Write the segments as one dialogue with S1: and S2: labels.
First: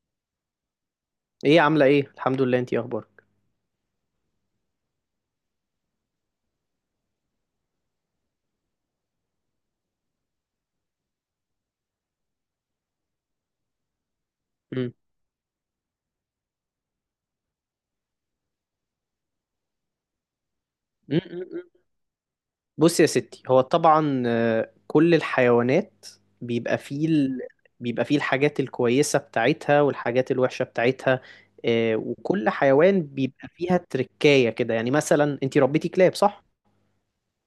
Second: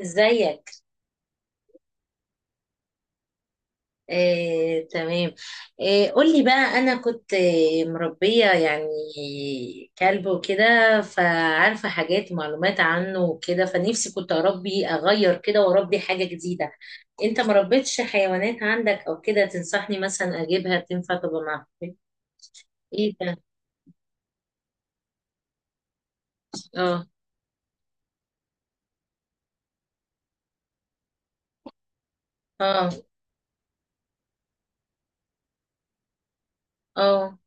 S1: ازيك؟
S2: ايه، عامله ايه؟ الحمد لله. انتي إيه اخبارك؟
S1: آه، تمام. آه، قولي بقى. انا كنت مربية يعني كلب وكده. فعارفة حاجات معلومات عنه وكده، فنفسي كنت اربي
S2: مم.
S1: اغير كده واربي حاجة جديدة. انت مربيتش حيوانات عندك او كده تنصحني مثلا اجيبها تنفع
S2: مم، مم،
S1: تبقى
S2: مم.
S1: معاك؟
S2: بص يا
S1: ايه ده؟
S2: ستي، هو طبعا كل الحيوانات بيبقى
S1: اه،
S2: فيه ال... بيبقى فيه الحاجات الكويسه بتاعتها والحاجات الوحشه بتاعتها. وكل حيوان
S1: اه،
S2: بيبقى فيها تركايه كده. يعني مثلا انتي ربيتي كلاب، صح؟
S1: اه.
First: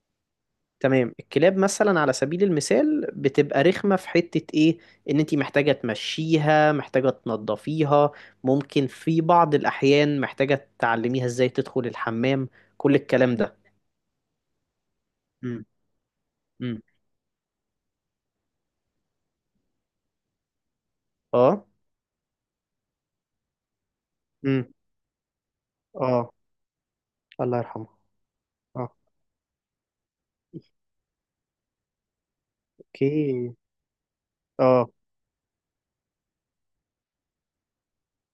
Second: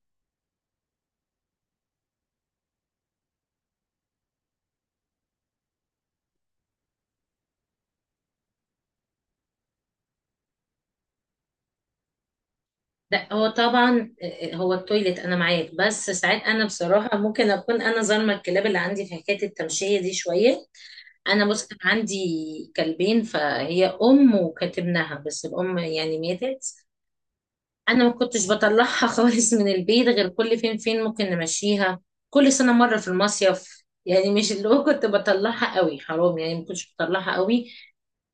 S2: تمام، الكلاب مثلا على سبيل المثال بتبقى رخمه في حته ايه، ان انتي محتاجه تمشيها، محتاجه تنضفيها، ممكن في بعض الاحيان محتاجه تعلميها ازاي تدخل الحمام. كل
S1: لا،
S2: الكلام
S1: هو
S2: ده.
S1: طبعا هو التويليت انا
S2: امم.
S1: معاك، بس ساعات انا
S2: امم.
S1: بصراحة ممكن اكون انا ظالمة الكلاب اللي عندي في حكاية التمشية دي شوية. انا
S2: اه.
S1: بص، كان عندي كلبين، فهي ام
S2: امم.
S1: وكاتبناها، بس الام يعني
S2: اه.
S1: ماتت.
S2: الله يرحمه.
S1: انا ما كنتش
S2: اه.
S1: بطلعها خالص من البيت، غير كل فين فين ممكن نمشيها. كل سنه مره في
S2: اوكي.
S1: المصيف، يعني مش اللي هو
S2: اه.
S1: كنت بطلعها قوي، حرام، يعني ما كنتش بطلعها قوي.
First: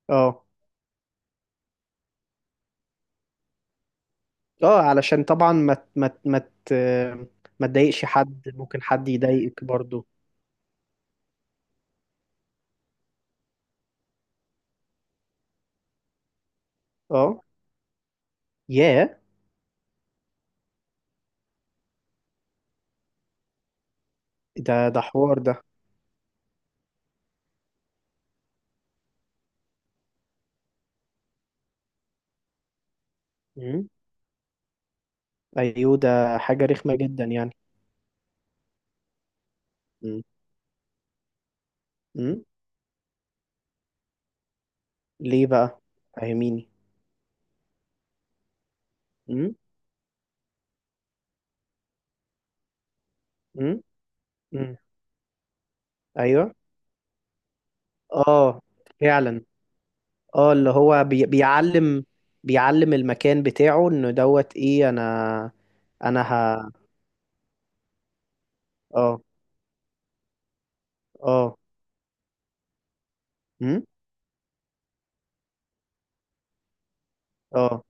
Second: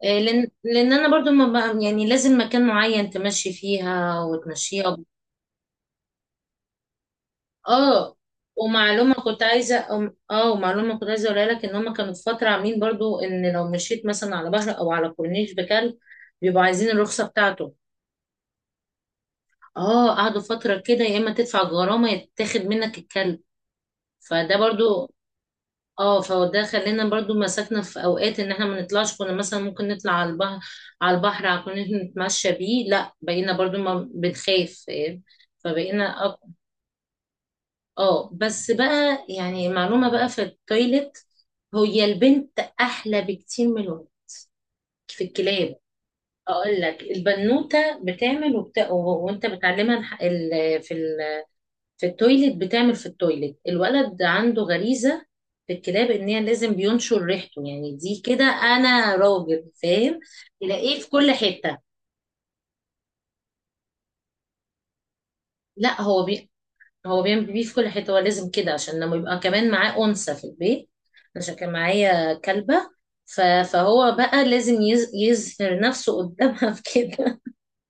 S1: آه،
S2: اه.
S1: لان لان انا برضو ما بقى يعني لازم مكان معين تمشي فيها
S2: اه،
S1: وتمشيها.
S2: علشان طبعا ت- ما تضايقش
S1: اه،
S2: حد، ممكن حد يضايقك برضو.
S1: ومعلومة كنت عايزة اقولها لك ان هم كانوا في فترة عاملين برضو ان لو مشيت مثلا على بحر او على كورنيش بكلب، بيبقوا عايزين الرخصة
S2: اه.
S1: بتاعته.
S2: ياه.
S1: اه، قعدوا فترة كده، يا اما تدفع الغرامة يا تاخد منك الكلب. فده
S2: ده
S1: برضو.
S2: حوار ده.
S1: اه، فده خلينا برضو مسكنا في اوقات ان احنا ما نطلعش، كنا مثلا ممكن نطلع على البحر على الكورنيش نتمشى بيه. لا، بقينا برضو
S2: امم.
S1: ما بنخاف، فاهم؟
S2: ايوه،
S1: فبقينا.
S2: ده حاجة رخمة جدا يعني.
S1: اه، بس بقى يعني معلومة
S2: امم.
S1: بقى في التويلت، هي
S2: امم.
S1: البنت أحلى بكتير من الولد في
S2: ليه
S1: الكلاب.
S2: بقى؟ فاهميني.
S1: أقول لك، البنوتة بتعمل وأنت
S2: امم.
S1: بتعلمها في التويلت، بتعمل في التويلت.
S2: امم.
S1: الولد عنده
S2: امم.
S1: غريزة في الكلاب، إن هي
S2: ايوه.
S1: لازم بينشر ريحته، يعني دي كده
S2: اه،
S1: أنا
S2: فعلا.
S1: راجل فاهم.
S2: اه، اللي
S1: تلاقيه
S2: هو
S1: في كل حتة.
S2: بيعلم المكان بتاعه، انه دوت ايه. انا
S1: لا،
S2: انا ه
S1: هو بيعمل بيه في كل حتة، هو لازم كده عشان لما
S2: اه.
S1: يبقى كمان معاه أنثى في البيت. عشان
S2: اه.
S1: كان معايا كلبة. ف-
S2: امم.
S1: فهو بقى لازم يظهر نفسه قدامها، في كده.
S2: اه.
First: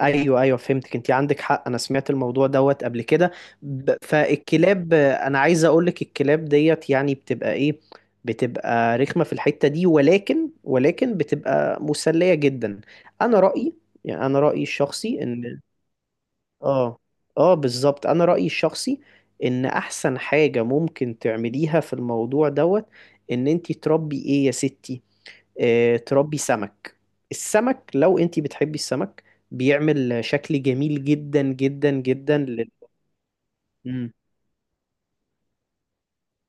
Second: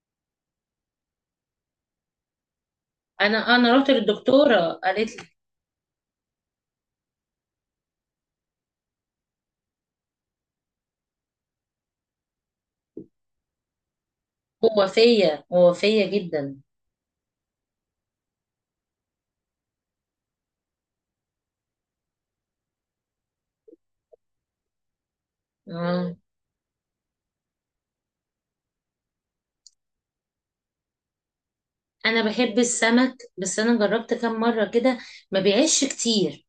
S2: ايوه، ايوه، فهمتك، انت عندك حق. انا سمعت الموضوع دوت قبل كده.
S1: أنا رحت للدكتورة
S2: فالكلاب
S1: قالت لي.
S2: انا عايز اقولك، الكلاب ديت يعني بتبقى ايه، بتبقى رخمة في الحتة دي، ولكن بتبقى مسلية جدا. انا رأيي، يعني انا رأيي
S1: هو
S2: الشخصي
S1: فيا،
S2: ان
S1: هو فيا جدا.
S2: اه. اه، بالظبط. انا رأيي الشخصي ان احسن حاجة ممكن تعمليها في الموضوع دوت ان انتي تربي ايه يا ستي، اه،
S1: آه.
S2: تربي سمك. السمك، لو انتي بتحبي السمك، بيعمل شكل جميل جدا جدا
S1: أنا
S2: جدا
S1: بحب السمك، بس أنا
S2: مم.
S1: جربت كام مرة كده ما بيعيش كتير.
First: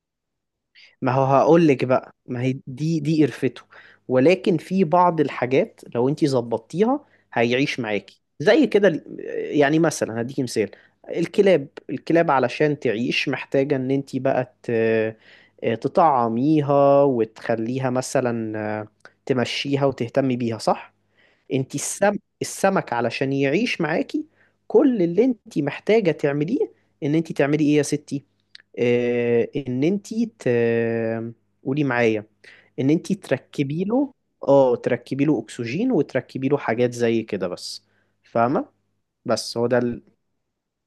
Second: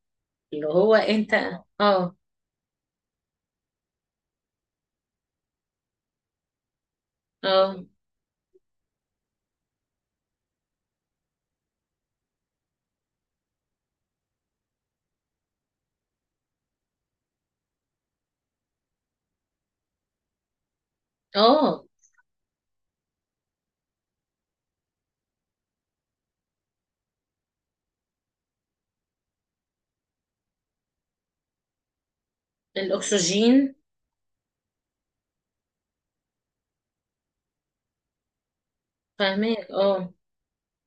S1: اللي هو
S2: ما هو
S1: أنت.
S2: هقول لك بقى،
S1: اه،
S2: ما هي دي قرفته، ولكن في بعض الحاجات لو انت ظبطتيها هيعيش
S1: اه،
S2: معاكي زي كده يعني مثلا هديكي مثال. الكلاب علشان تعيش محتاجة ان انت بقى تطعميها وتخليها، مثلا تمشيها وتهتمي بيها، صح؟ انت
S1: اه.
S2: السم السمك علشان يعيش معاكي، كل اللي انت محتاجة تعمليه ان انت تعملي ايه يا ستي، ان انتي قولي معايا، ان انتي
S1: الأكسجين.
S2: تركبي له، اه، تركبي له اكسجين، وتركبي له حاجات زي كده بس. فاهمة؟ بس
S1: فاهمك،
S2: هو ده
S1: اه.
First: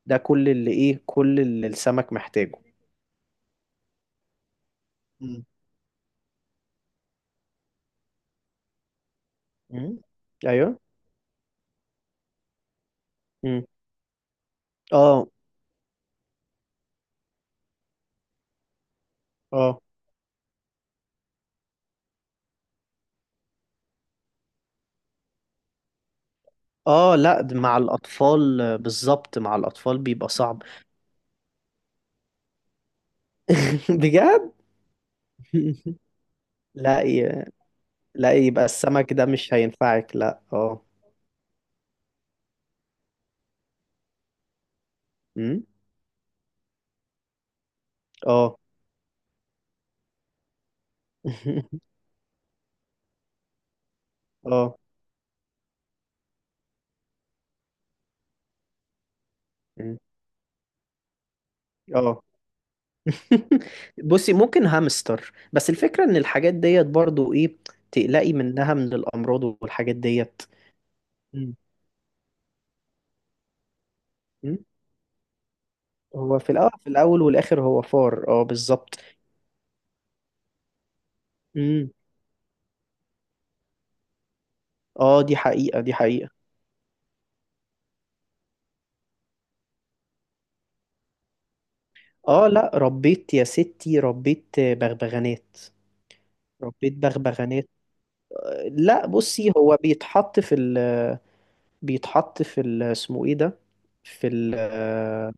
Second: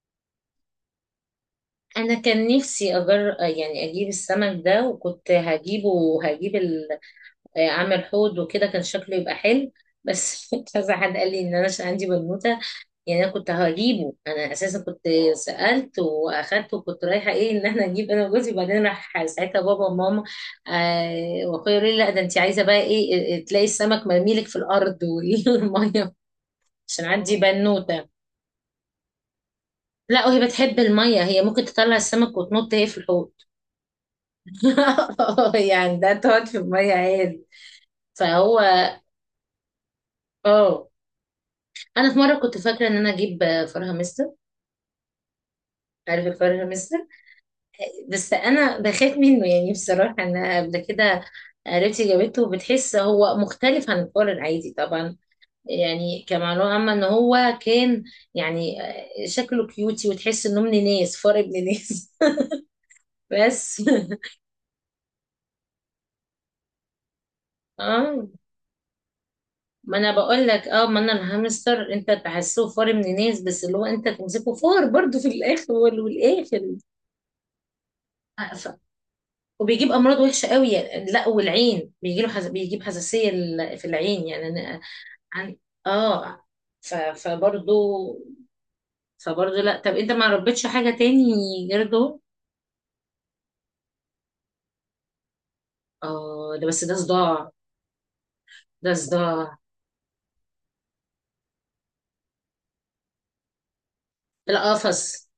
S2: ده كل اللي ايه، كل اللي السمك
S1: انا كان
S2: محتاجه.
S1: نفسي يعني اجيب السمك ده، وكنت
S2: مم.
S1: هجيبه وهجيب ال... آه، اعمل حوض وكده كان شكله يبقى حلو.
S2: مم.
S1: بس
S2: ايوه.
S1: كذا حد قال لي ان انا عشان عندي بنوته، يعني انا كنت
S2: مم.
S1: هجيبه، انا اساسا كنت
S2: اه.
S1: سالت واخدت، وكنت رايحه ايه، ان احنا نجيب انا وجوزي، وبعدين راح ساعتها
S2: اه.
S1: بابا وماما. آه، واخويا يقول لي لا، ده انت عايزه بقى ايه، إيه، تلاقي السمك مرميلك في الارض والميه. عشان
S2: اه،
S1: عندي
S2: لا، ده مع
S1: بنوته،
S2: الاطفال، بالظبط مع الاطفال
S1: لا
S2: بيبقى
S1: وهي
S2: صعب.
S1: بتحب الميه، هي ممكن تطلع السمك وتنط هي في الحوض.
S2: بجد.
S1: يعني ده تقعد في المية
S2: لا
S1: عادي.
S2: لا،
S1: فهو.
S2: يبقى السمك ده مش هينفعك، لا، اه.
S1: اه، انا في مره كنت فاكره ان انا اجيب فرخه مستر.
S2: مم.
S1: عارف الفرخه مستر؟ بس
S2: اه.
S1: انا بخاف منه يعني، بصراحه انا قبل كده قريبتي جابته وبتحس هو مختلف عن الفار العادي
S2: اه.
S1: طبعا. يعني كمعلومه عامه ان هو كان يعني شكله كيوتي، وتحس انه ابن ناس، فار ابن ناس.
S2: اه.
S1: بس.
S2: بصي، ممكن هامستر، بس الفكرة ان الحاجات ديت برضو ايه،
S1: اه،
S2: تقلقي منها من الامراض والحاجات
S1: ما انا
S2: ديت.
S1: بقول لك، ما انا
S2: مم.
S1: الهامستر انت تحسه فار من ناس، بس اللي هو انت تمسكه
S2: مم.
S1: فار برضو في الاخر
S2: هو في
S1: والاخر.
S2: الاول، في الاول والاخر هو فار، اه
S1: ف-
S2: بالظبط.
S1: وبيجيب امراض وحشه قوي يعني، لا
S2: مم.
S1: والعين بيجي له بيجيب حساسيه في العين يعني انا.
S2: اه، دي
S1: عن...
S2: حقيقة، دي حقيقة.
S1: اه. ف... فبرضو فبرضو. لا، طب انت ما ربيتش حاجه تاني غير دول؟
S2: اه، لا، ربيت يا ستي، ربيت بغبغانات.
S1: اه، ده بس
S2: ربيت
S1: ده صداع.
S2: بغبغانات.
S1: ده
S2: لا بصي،
S1: صداع.
S2: هو بيتحط في ال، بيتحط في ال اسمه ايه ده، في ال،
S1: القفص.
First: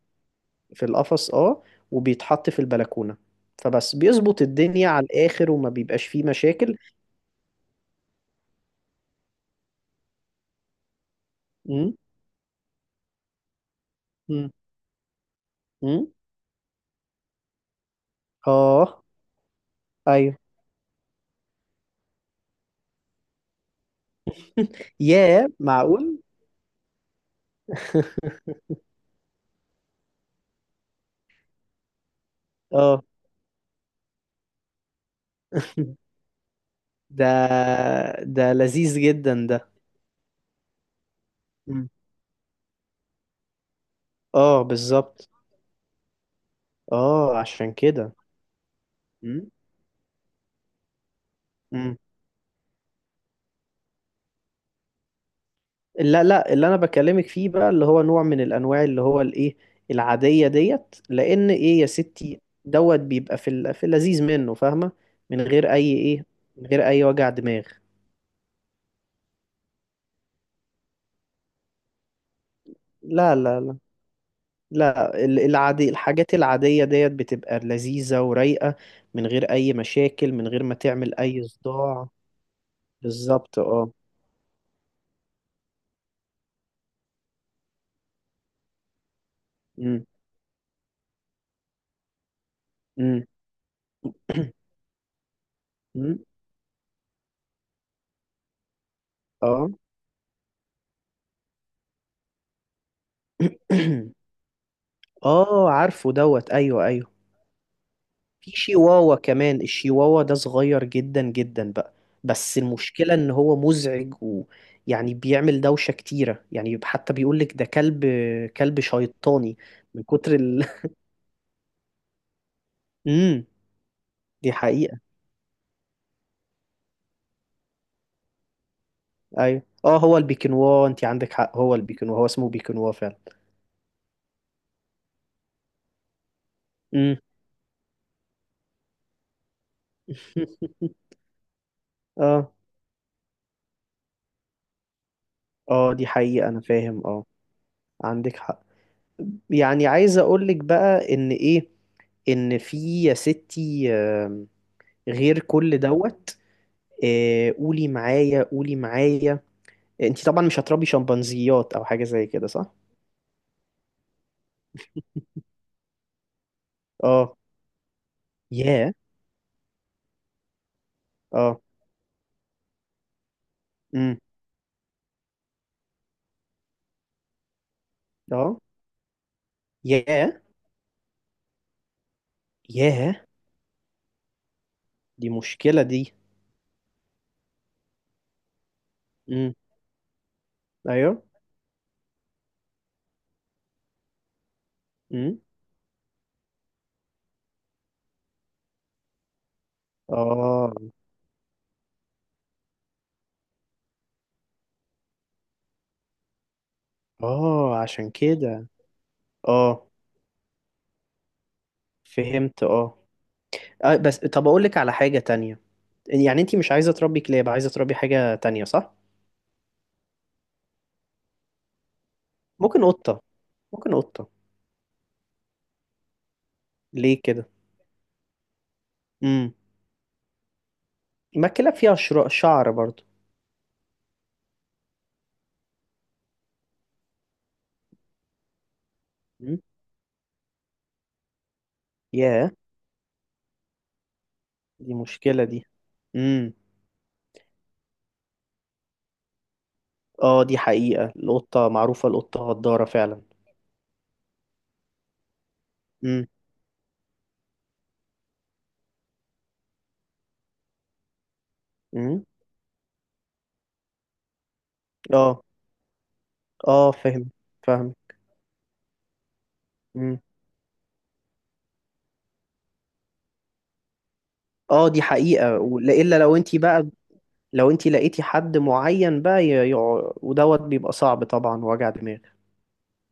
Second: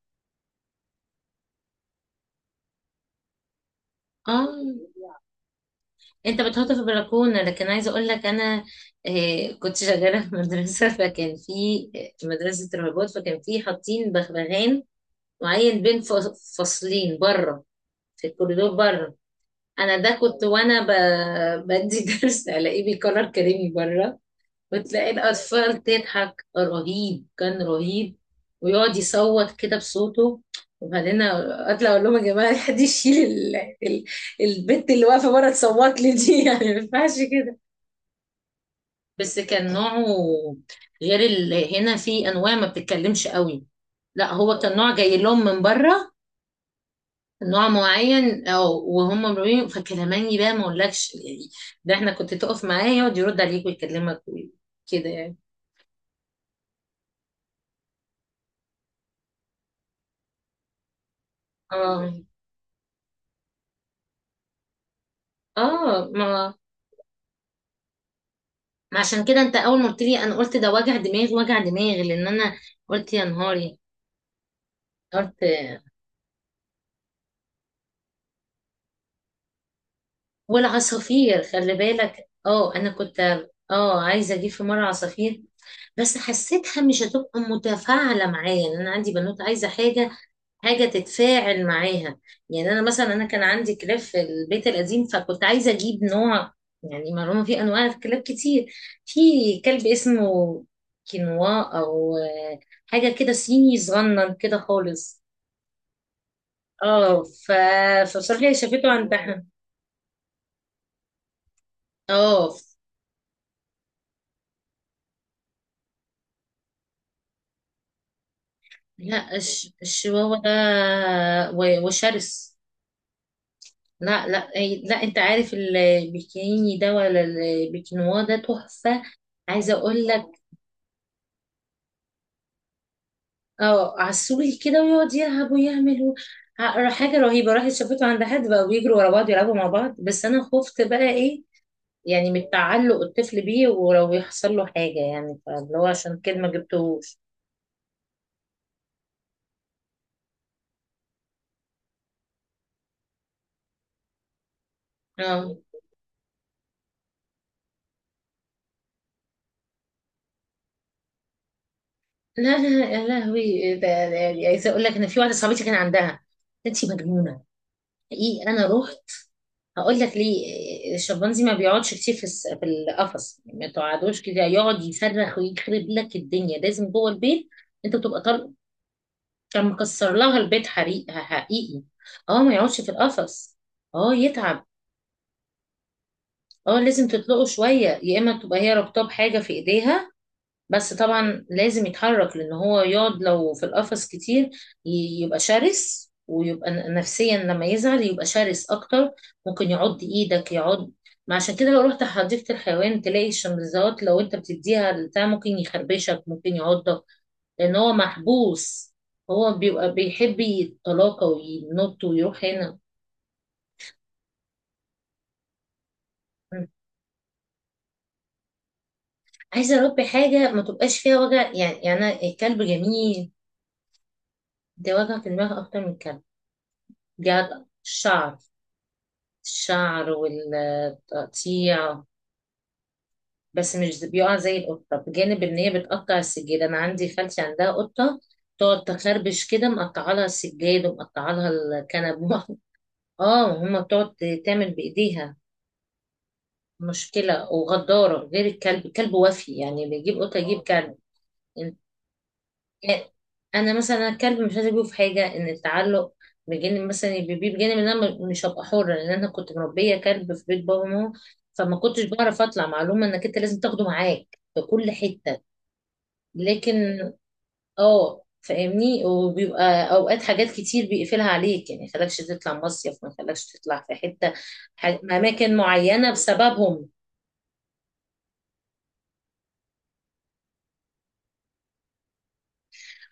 S2: في القفص اه، وبيتحط في البلكونة. فبس بيظبط
S1: اه،
S2: الدنيا على الآخر وما بيبقاش فيه
S1: انت بتحط
S2: مشاكل.
S1: في البلكونه، لكن عايزه اقول لك انا كنت شغاله في مدرسه، فكان في
S2: امم.
S1: مدرسه رهبات، فكان في حاطين
S2: امم.
S1: بغبغان معين بين
S2: امم.
S1: فصلين بره، في الكوريدور
S2: اه.
S1: بره. انا ده
S2: ايوه.
S1: كنت وانا بدي درس، الاقيه بيكرر كلامي بره. وتلاقي
S2: ياه،
S1: الاطفال
S2: معقول؟
S1: تضحك رهيب، كان رهيب، ويقعد يصوت كده بصوته. وبعدين اطلع اقول لهم يا جماعه، حد
S2: اه.
S1: يشيل ال- البنت اللي واقفه بره تصوت لي دي، يعني ما ينفعش
S2: ده
S1: كده.
S2: ده لذيذ
S1: بس
S2: جدا ده.
S1: كان نوعه غير
S2: مم.
S1: هنا في انواع ما بتتكلمش قوي. لا، هو
S2: اه،
S1: كان نوع جاي
S2: بالظبط.
S1: لهم من بره،
S2: اه
S1: نوع
S2: عشان كده.
S1: معين، او وهم
S2: مم.
S1: مرميين فكلماني بقى ما اقولكش يعني. ده
S2: مم.
S1: احنا كنت تقف معاه يقعد يرد عليك ويكلمك كده يعني.
S2: لا لا، اللي انا بكلمك فيه بقى اللي هو نوع من الانواع اللي هو الايه، العاديه ديت، لان ايه يا
S1: اه،
S2: ستي دوت بيبقى في في اللذيذ منه، فاهمه؟ من غير اي
S1: اه.
S2: ايه،
S1: ما
S2: من غير اي وجع دماغ.
S1: ما عشان كده انت اول ما قلت لي، انا قلت ده وجع دماغ، وجع دماغ، لان انا قلت يا
S2: لا لا
S1: نهاري.
S2: لا، لا
S1: قلت
S2: العادي، الحاجات العاديه ديت بتبقى لذيذه ورايقه، من غير اي مشاكل، من غير ما تعمل اي
S1: والعصافير خلي
S2: صداع.
S1: بالك. اه انا كنت
S2: بالظبط اه.
S1: اه عايزه اجيب في مره عصافير، بس حسيتها مش هتبقى متفاعله معايا، يعني انا عندي بنوت عايزه
S2: امم.
S1: حاجه تتفاعل معاها. يعني انا مثلا انا
S2: امم.
S1: كان عندي كلاب في البيت القديم، فكنت عايزه اجيب
S2: أمم.
S1: نوع. يعني معلومه، في انواع كلاب كتير. في
S2: اه.
S1: كلب اسمه كينوا، او حاجه كده صيني صغنن كده خالص.
S2: اه، عارفه دوت، ايوه ايوه.
S1: اه،
S2: في
S1: فبصراحه شافته
S2: شيواوا
S1: عندها.
S2: كمان، الشيواوا ده صغير جدا جدا بقى،
S1: اه،
S2: بس المشكلة ان هو مزعج ويعني بيعمل دوشة كتيرة، يعني حتى بيقولك ده كلب، كلب
S1: لا
S2: شيطاني، من كتر
S1: الشواوة ده
S2: ال.
S1: وشرس.
S2: امم.
S1: لا، لا،
S2: دي حقيقة.
S1: لا انت عارف البيكيني ده ولا البيكنوا ده تحفة.
S2: ايوه
S1: عايزة
S2: اه،
S1: اقول
S2: هو
S1: لك،
S2: البيكنوا انت عندك حق، هو البيكنوا هو اسمه بيكنوا فعلا.
S1: اه، عسولي كده ويقعد يلعب ويعمل حاجة
S2: امم.
S1: رهيبة. راحت شافته عند حد بقى بيجروا ورا بعض يلعبوا مع بعض، بس انا خفت بقى ايه يعني، من
S2: اه.
S1: تعلق الطفل بيه، ولو يحصل له حاجة يعني، فاللي هو
S2: اه دي
S1: عشان كده ما
S2: حقيقة، انا فاهم
S1: جبتهوش.
S2: اه، عندك حق. يعني عايز اقولك بقى ان ايه، ان في يا ستي غير
S1: اه،
S2: كل دوت، قولي معايا، قولي معايا، انت طبعا مش هتربي شمبانزيات او حاجه زي كده،
S1: لا،
S2: صح؟
S1: لا، يا لهوي عايزة اقول لك، انا في واحدة صاحبتي كان عندها. انتي
S2: اه.
S1: مجنونة. حقيقي انا
S2: ياه.
S1: رحت. هقول لك ليه. الشمبانزي ما
S2: اه.
S1: بيقعدش كتير في في القفص. ما
S2: امم.
S1: تقعدوش كده يقعد يصرخ ويخرب لك الدنيا، لازم جوه البيت. انت تبقى طالع.
S2: اه.
S1: كان مكسر لها
S2: ياه.
S1: البيت، حقيقي، حقيقي. اه، ما يقعدش في
S2: ياه،
S1: القفص. اه، يتعب.
S2: دي مشكله دي.
S1: اه، لازم تطلقه شويه يا اما تبقى هي رابطاه بحاجه في
S2: امم.
S1: ايديها. بس
S2: ايوه.
S1: طبعا لازم يتحرك، لان هو يقعد لو في القفص كتير يبقى
S2: امم.
S1: شرس، ويبقى نفسيا لما يزعل يبقى شرس اكتر. ممكن يعض ايدك،
S2: اه.
S1: يعض. ما عشان كده لو رحت حديقة الحيوان تلاقي الشمبانزيات، لو انت بتديها البتاع ممكن يخربشك، ممكن يعضك، لان
S2: اه
S1: هو
S2: عشان كده.
S1: محبوس. هو
S2: اه،
S1: بيبقى بيحب يتلاقى وينط ويروح
S2: فهمت
S1: هنا.
S2: اه. بس طب اقول لك على حاجه تانية، يعني انت
S1: م.
S2: مش عايزه تربي كلاب، عايزه تربي حاجه تانية، صح؟
S1: عايزة اربي حاجة ما تبقاش فيها وجع يعني أنا الكلب
S2: ممكن قطه،
S1: جميل،
S2: ممكن قطه.
S1: ده وجع في دماغ اكتر من الكلب.
S2: ليه كده؟
S1: بيعض الشعر.
S2: امم.
S1: الشعر
S2: ما الكلاب فيها
S1: والتقطيع.
S2: شعر برضو.
S1: بس مش بيقع زي القطة، بجانب ان هي بتقطع السجاد. انا عندي خالتي عندها قطة تقعد تخربش
S2: امم.
S1: كده، مقطعة لها السجاد ومقطعة لها الكنب.
S2: ياه،
S1: اه، هما بتقعد تعمل
S2: دي
S1: بايديها.
S2: مشكلة دي. امم.
S1: مشكلة وغدارة غير الكلب وفي يعني بيجيب قطة
S2: اه، دي
S1: يجيب كلب.
S2: حقيقة، القطة معروفة، القطة غدارة فعلا.
S1: انا مثلا الكلب مش عايزه اجيبه في حاجه، ان التعلق،
S2: امم.
S1: بجانب مثلا بيبيه، بجانب ان انا مش هبقى حره، لان انا كنت مربيه كلب في بيت بابا وماما، فما كنتش
S2: امم.
S1: بعرف اطلع. معلومه انك انت لازم تاخده معاك في كل حته.
S2: اه.
S1: لكن.
S2: اه، فاهم، فاهم.
S1: اه، فاهمني، وبيبقى
S2: امم.
S1: اوقات حاجات كتير بيقفلها عليك، يعني ما يخلكش تطلع مصيف، ما يخلكش تطلع في حته،
S2: اه، دي
S1: اماكن
S2: حقيقة،
S1: معينه
S2: الا لو انتي بقى،
S1: بسببهم.
S2: لو انتي لقيتي حد معين بقى ودوت بيبقى صعب طبعا، وجع دماغ.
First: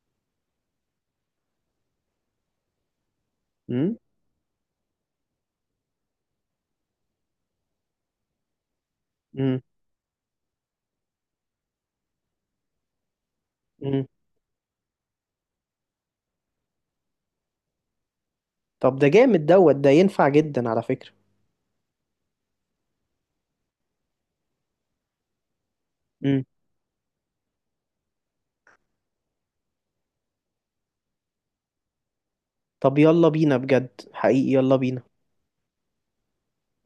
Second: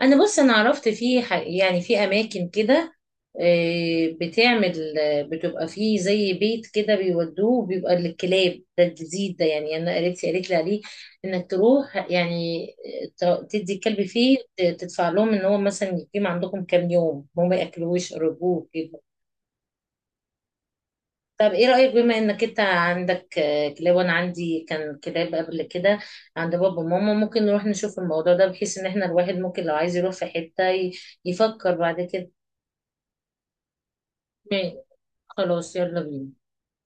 S1: انا بص انا عرفت يعني في اماكن كده،
S2: امم.
S1: آه، بتعمل آه، بتبقى فيه زي بيت كده بيودوه، بيبقى للكلاب، ده الجديد ده.
S2: امم.
S1: يعني انا قريتي قالت لي عليه انك تروح يعني، تدي الكلب
S2: امم.
S1: فيه، تدفع لهم ان هو مثلا يقيم عندكم كام يوم، هم ما ياكلوش يقربوه
S2: طب
S1: كده.
S2: ده جامد دوت، ده ينفع جدا على فكرة.
S1: طب ايه رأيك، بما انك انت عندك كلاب وانا عندي كان كلاب قبل كده
S2: امم.
S1: عند بابا وماما، ممكن نروح نشوف الموضوع ده، بحيث ان احنا الواحد ممكن لو عايز يروح في حتة يفكر بعد كده.
S2: طب يلا بينا، بجد حقيقي يلا
S1: م-
S2: بينا.
S1: خلاص، يلا بينا.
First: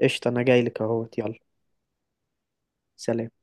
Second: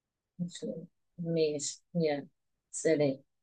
S2: قشطة، انا
S1: ماشي.
S2: جايلك اهوت، يلا.
S1: ماشي، يلا. سلام.
S2: سلام.